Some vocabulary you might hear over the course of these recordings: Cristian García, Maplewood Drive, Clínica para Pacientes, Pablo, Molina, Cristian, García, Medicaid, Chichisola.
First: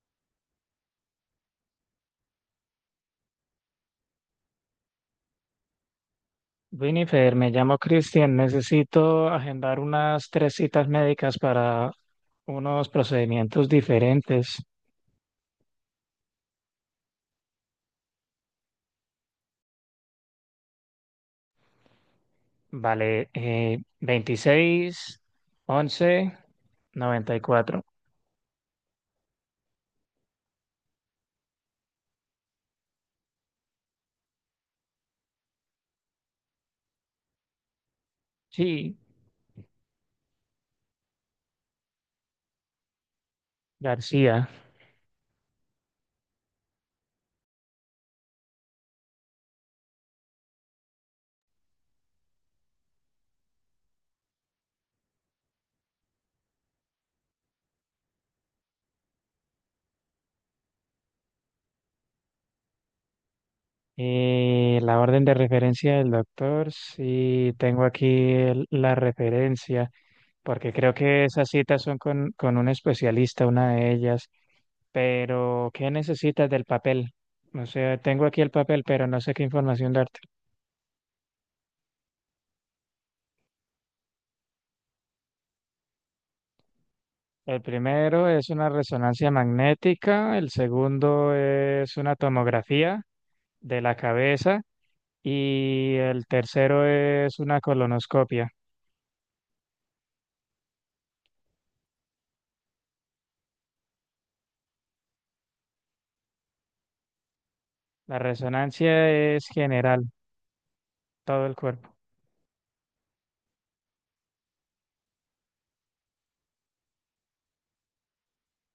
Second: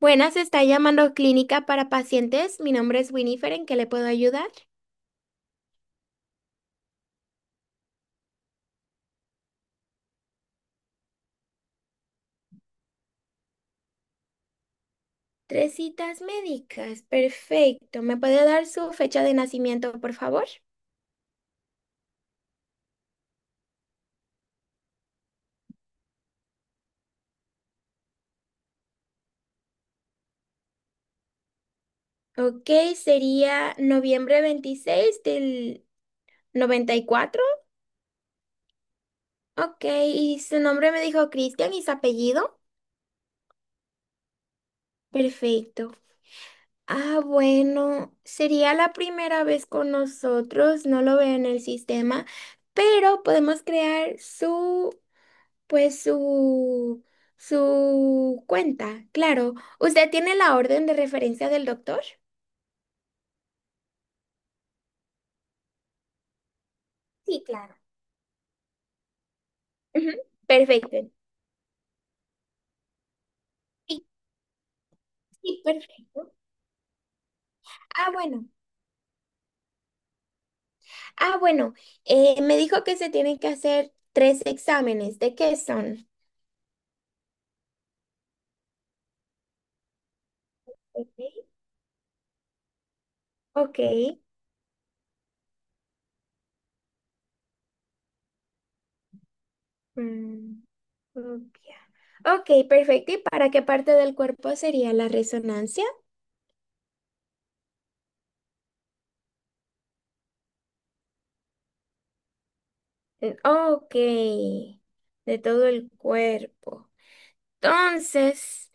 Buenas, está llamando Clínica para Pacientes. Mi nombre es Winifred, ¿en qué le puedo ayudar? Winifred, me llamo Cristian. Necesito agendar unas tres citas médicas para unos procedimientos diferentes. Tres citas médicas, perfecto. ¿Me puede dar su fecha de nacimiento, por favor? Vale, 26/11/1994. Ok, sería noviembre 26 del 94. Sí, Ok, y su nombre me dijo Cristian y su apellido. García. Perfecto. Ah, bueno, sería la primera vez con nosotros, no lo veo en el sistema, pero podemos crear Pues su, su cuenta, claro. ¿Usted tiene la orden de referencia del doctor? Y la orden de referencia del doctor, Sí, sí, claro. tengo aquí la referencia, Ujú. porque creo Perfecto. que esas citas son con un especialista, una de Sí, ellas. sí, Pero, ¿qué perfecto. necesitas del papel? O sea, Ah, tengo aquí bueno. el papel, pero no sé qué información darte. Ah, bueno. Me dijo que se tienen que hacer tres exámenes. ¿De qué son? El primero es una resonancia magnética, el Ok. segundo es una tomografía Ok. de la cabeza y el tercero es una colonoscopia. Mm, ok. Ok, perfecto. ¿Y para qué parte del cuerpo sería la resonancia? La resonancia es general, todo el cuerpo. Mm, ok. De todo el cuerpo. Entonces,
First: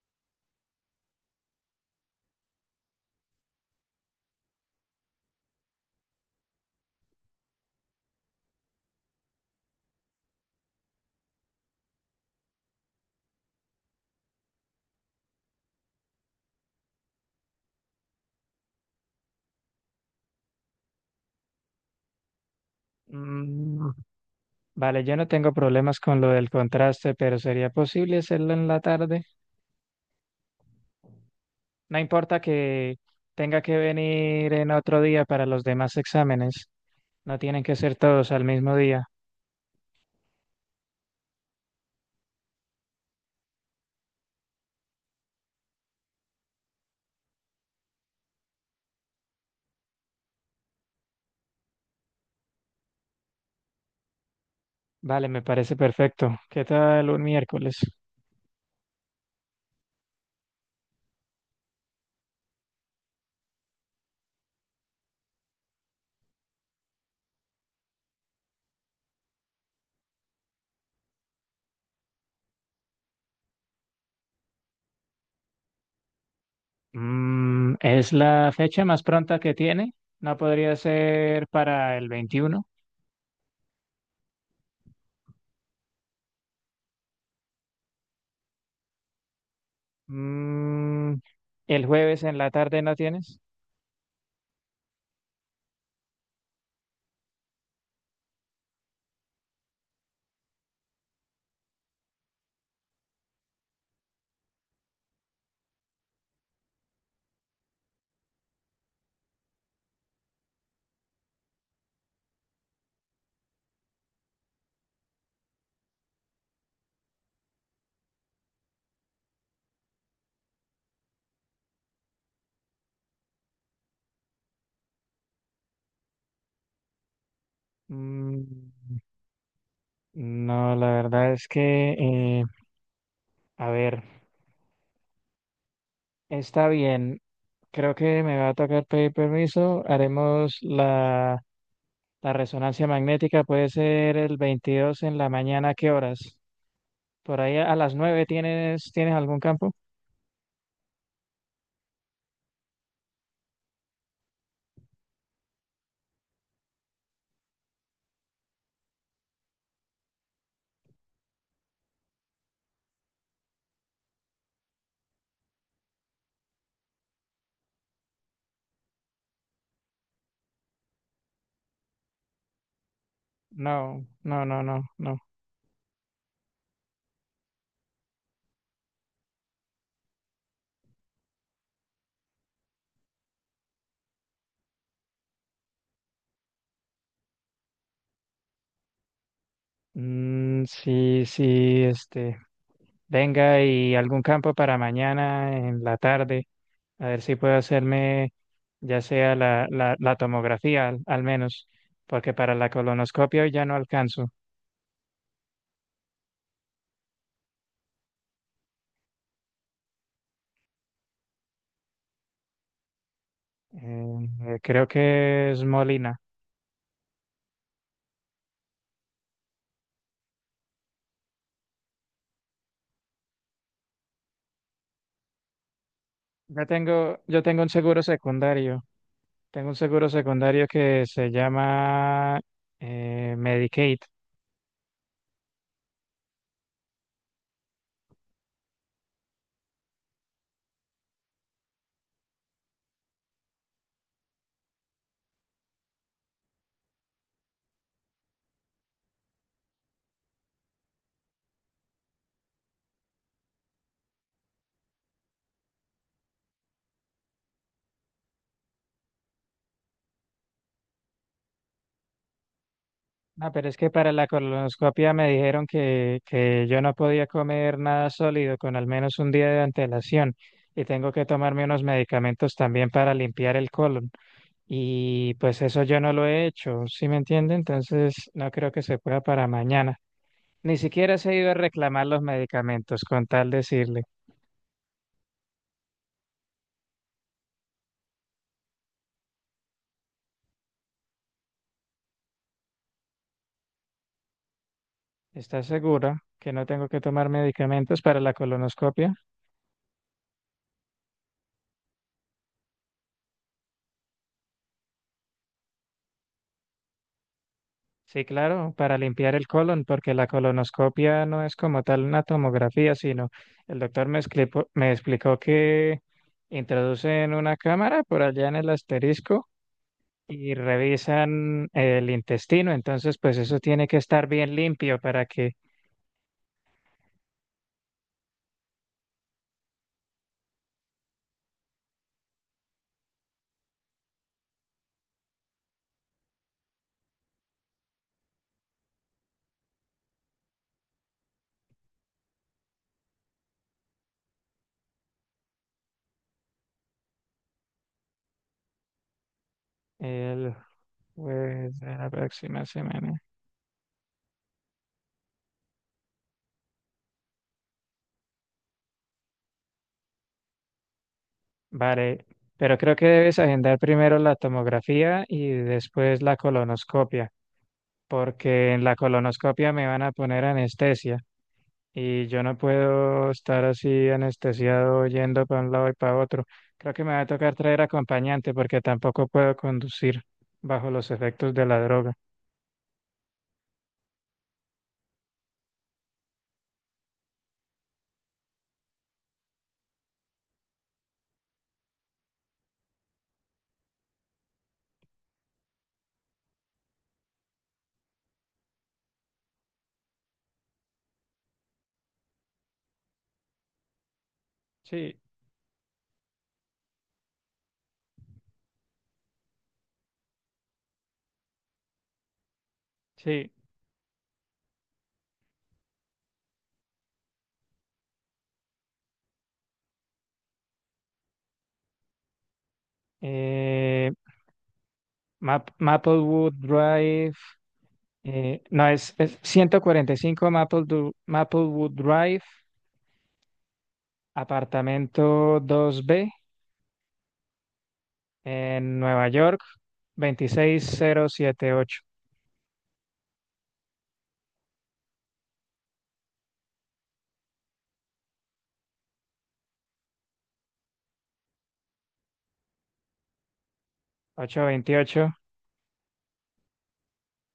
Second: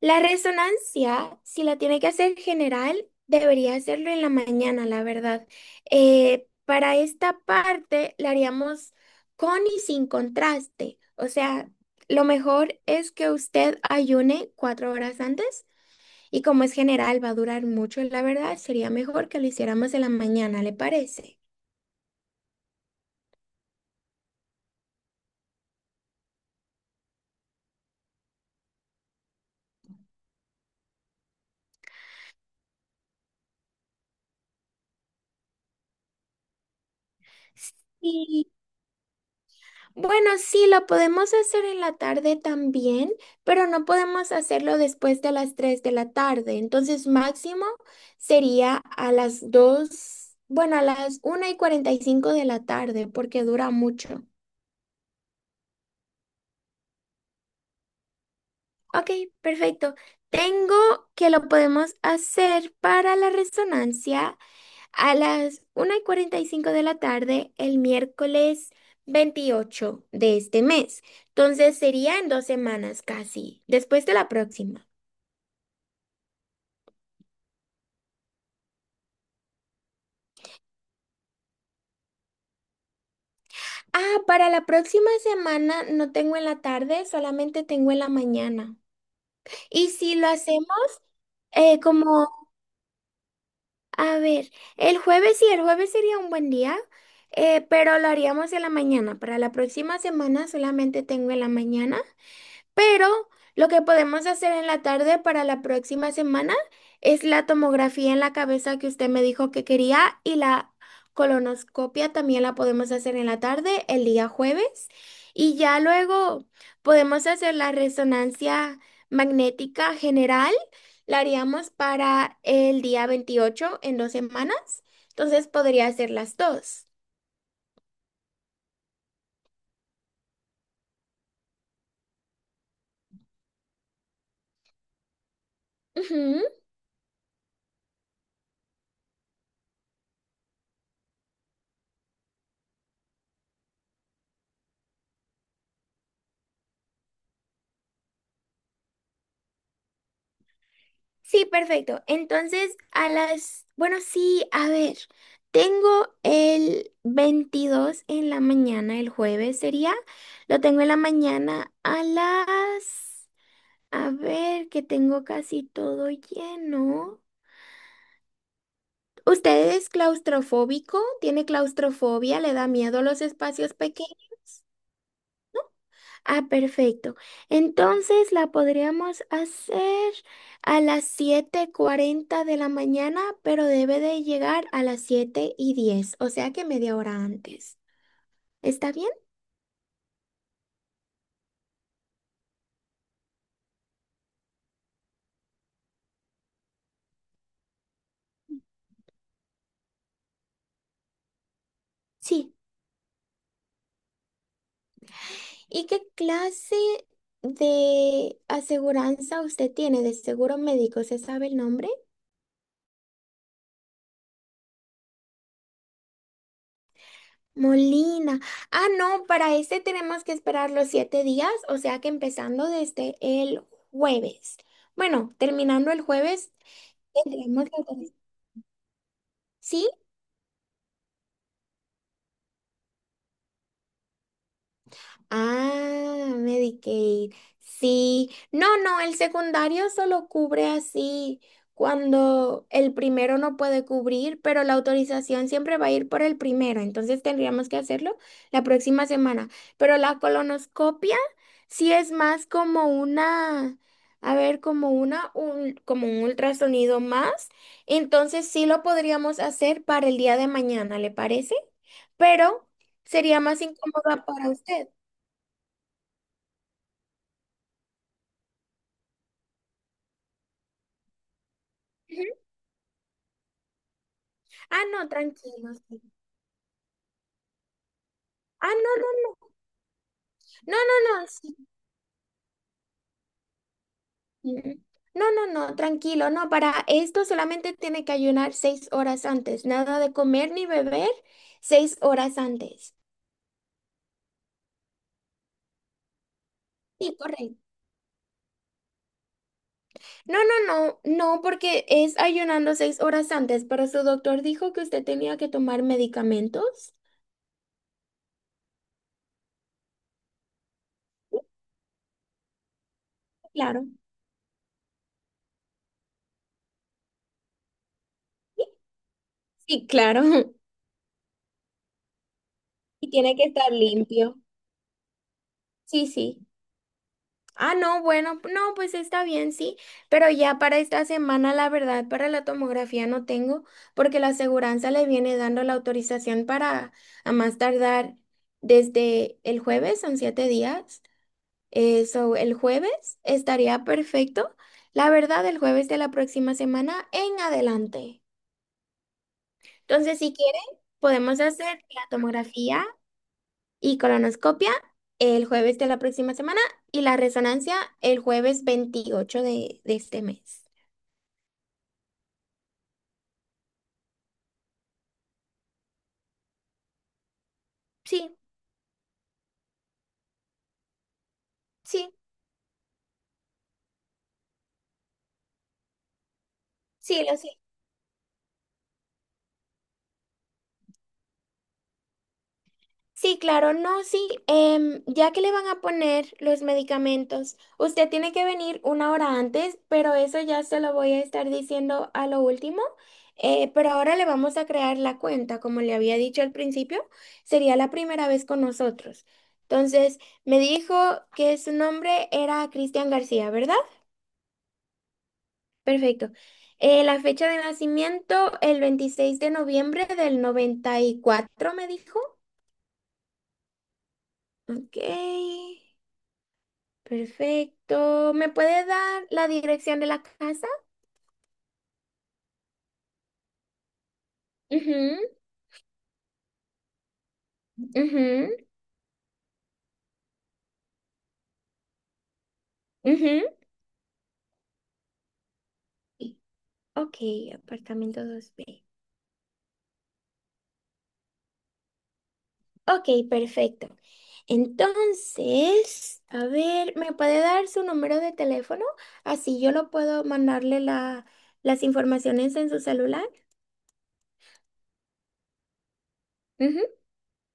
la resonancia, si la tiene que hacer general, debería hacerlo en la mañana, la verdad. Para esta parte la haríamos con y sin contraste. O sea, lo mejor es que usted ayune 4 horas antes y como es general, va a durar mucho, la verdad, sería mejor que lo hiciéramos en la mañana, ¿le parece? Mm, vale, yo no tengo problemas con lo del contraste, pero ¿sería posible hacerlo en la tarde? No importa que tenga que venir en otro día para los demás exámenes. No tienen que ser todos al Sí. mismo día. Bueno, sí, lo podemos hacer en la tarde también, pero no podemos hacerlo después de las 3 de la tarde. Entonces, máximo sería a las 2, bueno, a las 1:45 de la tarde, porque dura mucho. Vale, me parece perfecto. ¿Qué tal un miércoles? Ok, perfecto. Tengo que lo podemos hacer para la resonancia a las 1:45 de la tarde, el miércoles 28 de este mes. Entonces sería en 2 semanas casi, después de la próxima. ¿Es la fecha más pronta que tiene? ¿No podría ser para el 21? Ah, para la próxima semana no tengo en la tarde, solamente tengo en la mañana. Y si lo hacemos Mm, ¿El jueves como, en la tarde no tienes? a ver, el jueves sí, el jueves sería un buen día, pero lo haríamos en la mañana. Para la próxima semana solamente tengo en la mañana. Pero lo que podemos hacer en la tarde para la próxima semana es la tomografía en la cabeza que usted me dijo que quería y la colonoscopia también la podemos hacer en la tarde, el día jueves. Y ya luego podemos hacer la resonancia magnética general. La haríamos para el día 28 en 2 semanas. Entonces podría hacer las dos. Mm, no, la verdad es que, a ver, Ujú. está bien. Creo que me va a tocar pedir permiso. Haremos la La resonancia magnética puede ser el 22 en la mañana, ¿a qué horas? Por ahí a las 9 tienes, ¿tienes algún campo? Sí, perfecto. Entonces, a las, bueno, sí, a ver, tengo el 22 en la mañana, el jueves sería, lo tengo en la mañana a las, a ver, que tengo casi todo lleno. ¿Usted es claustrofóbico? ¿Tiene claustrofobia? ¿Le da miedo los espacios No, pequeños? no, no, no, no. Ah, perfecto. Entonces la podríamos hacer a las 7:40 de la mañana, pero debe de llegar a las 7:10, o sea que media hora antes. ¿Está bien? Sí, sí, este, venga y algún campo para mañana en la tarde, a ver si puedo hacerme ya sea la tomografía al menos, porque Sí. para la colonoscopia hoy ya no alcanzo. ¿Y qué clase de aseguranza usted tiene de seguro médico? ¿Se sabe el nombre? Creo que es Molina. Molina. Ah, no, para este tenemos que esperar los 7 días, o sea que empezando desde el jueves. Bueno, terminando el jueves. Yo tengo Tendremos un seguro que. secundario. Tengo un Sí. seguro secundario que se llama Medicaid. Ah, Medicaid. Sí. No, no, el secundario solo cubre así cuando el primero no puede cubrir, pero la autorización siempre va a ir por el primero, entonces tendríamos que hacerlo la próxima semana. Pero la colonoscopia sí es más como una, a ver, como un ultrasonido más, entonces sí lo podríamos hacer para el día de mañana, ¿le parece? Pero sería No, más pero es que para incómoda la para usted. colonoscopia me dijeron que yo no podía comer nada sólido con al menos un día de antelación y tengo que tomarme unos Ujú. medicamentos también para limpiar el colon. Ah, no, Y pues tranquilo, eso yo sí. no lo he hecho, ¿sí me entiende? Entonces no Ah, creo que no, se no, pueda para no. mañana. No, Ni siquiera no, no, se ha ido a sí. reclamar los medicamentos con tal decirle, Ujú. No, no, no, tranquilo. No, para esto solamente tiene que ayunar 6 horas antes. Nada de comer ni beber 6 horas antes. ¿estás segura que no tengo que Sí, tomar correcto. medicamentos para la colonoscopia? No, no, no, no, porque es ayunando 6 horas antes, pero su doctor dijo que usted tenía que tomar medicamentos. Sí, claro, para limpiar el colon, porque la colonoscopia no es como tal una tomografía, sino el Claro. doctor me explicó que introducen una cámara por allá en el asterisco Sí, claro. y revisan el intestino, Y entonces tiene pues que eso estar tiene que estar limpio. bien limpio para que Sí, sí. Ah, no, bueno, no, pues está bien, sí, pero ya para esta semana, la verdad, para la tomografía no tengo, porque la aseguranza le viene dando la autorización para a más tardar desde el jueves, son 7 días. Eso, el jueves estaría perfecto, la verdad, el jueves de la próxima semana en adelante. Entonces, si el quieren, podemos jueves hacer de la la próxima tomografía semana. y colonoscopia el jueves de la próxima semana y la resonancia el jueves 28 de este mes. Vale, pero creo que debes agendar primero la tomografía y después la colonoscopia, Sí, porque en la colonoscopia me van a poner anestesia. sí, Y yo no puedo estar así anestesiado yendo para un lado y para otro. Creo que me va sí, a lo sé. tocar traer acompañante porque tampoco puedo conducir bajo los efectos de la droga. Sí, claro, no, sí. Ya que le van a poner los medicamentos, usted tiene que venir una hora antes, pero eso ya se lo voy a estar diciendo a lo último. Pero ahora le vamos a crear la cuenta, como le había dicho al principio, sería la primera vez con nosotros. Entonces, me dijo que su nombre era Cristian García, ¿verdad? Sí, Perfecto. La fecha de nacimiento, el 26 de noviembre del 94 me dijo. sí. Ok, perfecto. ¿Me puede dar la dirección de la casa? Eh, Ujú. Maplewood Drive. Ujú. Eh, no, es, 145 Maplewood Drive, Ujú. apartamento 2B Ok, apartamento 2B. en Nueva York, 26078 Ok, perfecto. Entonces, a ver, ¿me puede dar su número de teléfono? Así yo lo puedo mandarle las informaciones en su celular. ochocientos veintiocho Ujú.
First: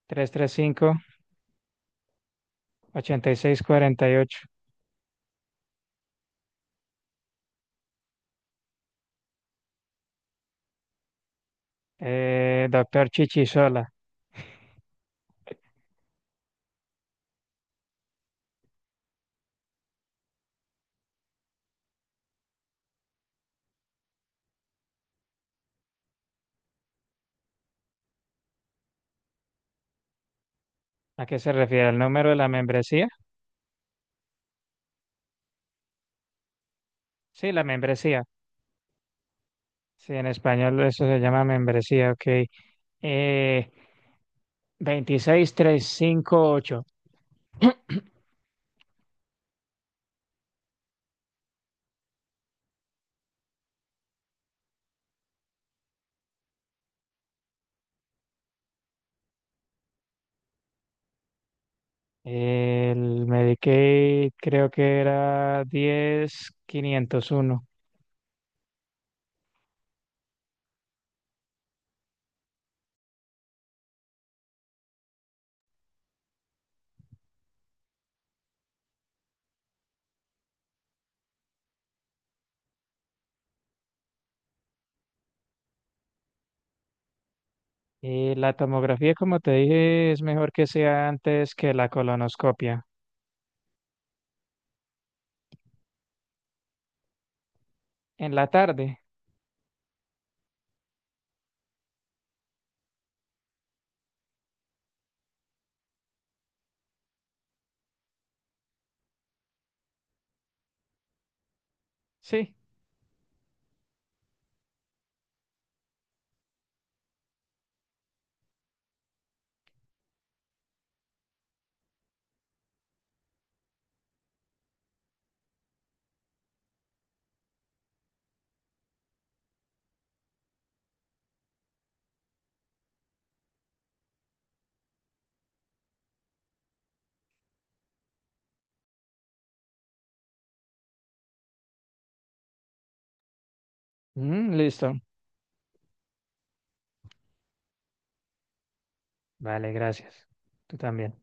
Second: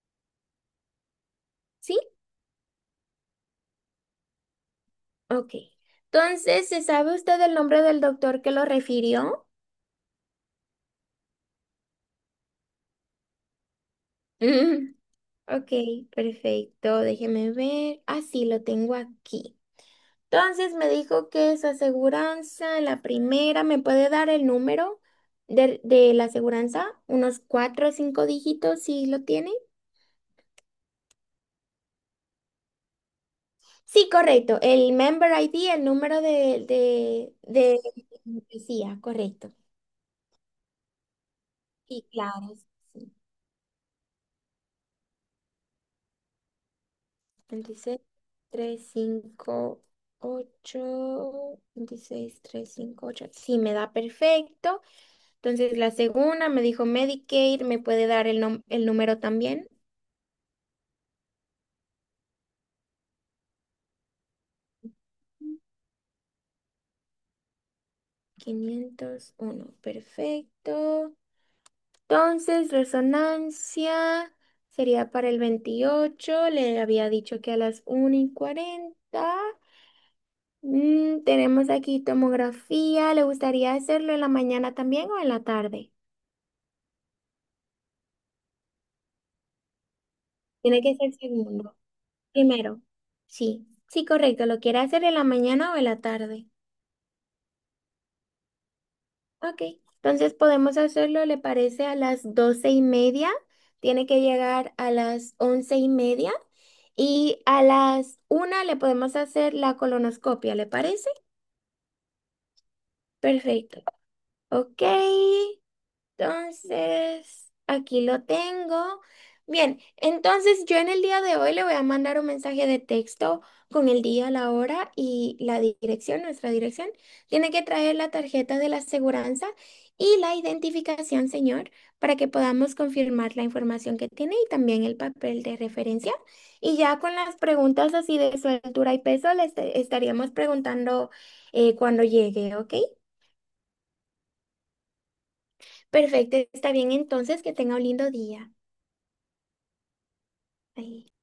trescientos treinta y cinco ¿Sí? ochenta y seis cuarenta y ocho Ok. Entonces, ¿se sabe usted el nombre del doctor que lo refirió? Doctor Chichisola. Mm. Ok, perfecto. Déjeme ver. Ah, sí, lo tengo aquí. Entonces me dijo que su aseguranza, la primera, ¿me puede dar el número de la aseguranza? Unos cuatro o cinco dígitos, si lo tiene. ¿A qué se refiere? ¿El número de la membresía? Sí, correcto. El member ID, el número de, de, Sí, la de, membresía. policía, correcto. Sí, en español eso se llama Sí, membresía, ok. claro. Sí, sí. Eh, 26358. veintiséis tres cinco ocho 26358. Sí, me da perfecto. Entonces la segunda me dijo Medicaid, ¿me puede dar el número también? El Medicaid creo que era 10501. 501, perfecto. Entonces, resonancia sería para el 28, le había dicho que a las 1:40. Mm, tenemos aquí tomografía, ¿le gustaría hacerlo en la mañana también o en la tarde? Y la tomografía, como te dije, es mejor que Tiene que sea ser antes que segundo. la Primero. colonoscopia. Sí. Sí, correcto. ¿Lo quiere hacer en la mañana o en la tarde? En la tarde, Ok. Entonces podemos hacerlo, ¿le parece? A las 12:30. Tiene que llegar a las 11:30. Y a las 1 le podemos hacer la colonoscopia, ¿le parece? sí. Perfecto. Ok. Entonces, aquí lo tengo. Bien, entonces yo en el día de hoy le voy a mandar un mensaje de texto con el día, la hora y la dirección, nuestra dirección. Tiene que traer la tarjeta de la aseguranza y la identificación, señor, para que podamos confirmar la información que tiene y también el papel de referencia. Y ya con las preguntas así de su altura y peso, le estaríamos preguntando cuando llegue, ¿ok? Mm, listo. Perfecto, está bien entonces, que tenga un lindo día. Vale, gracias. Tú Ay. también.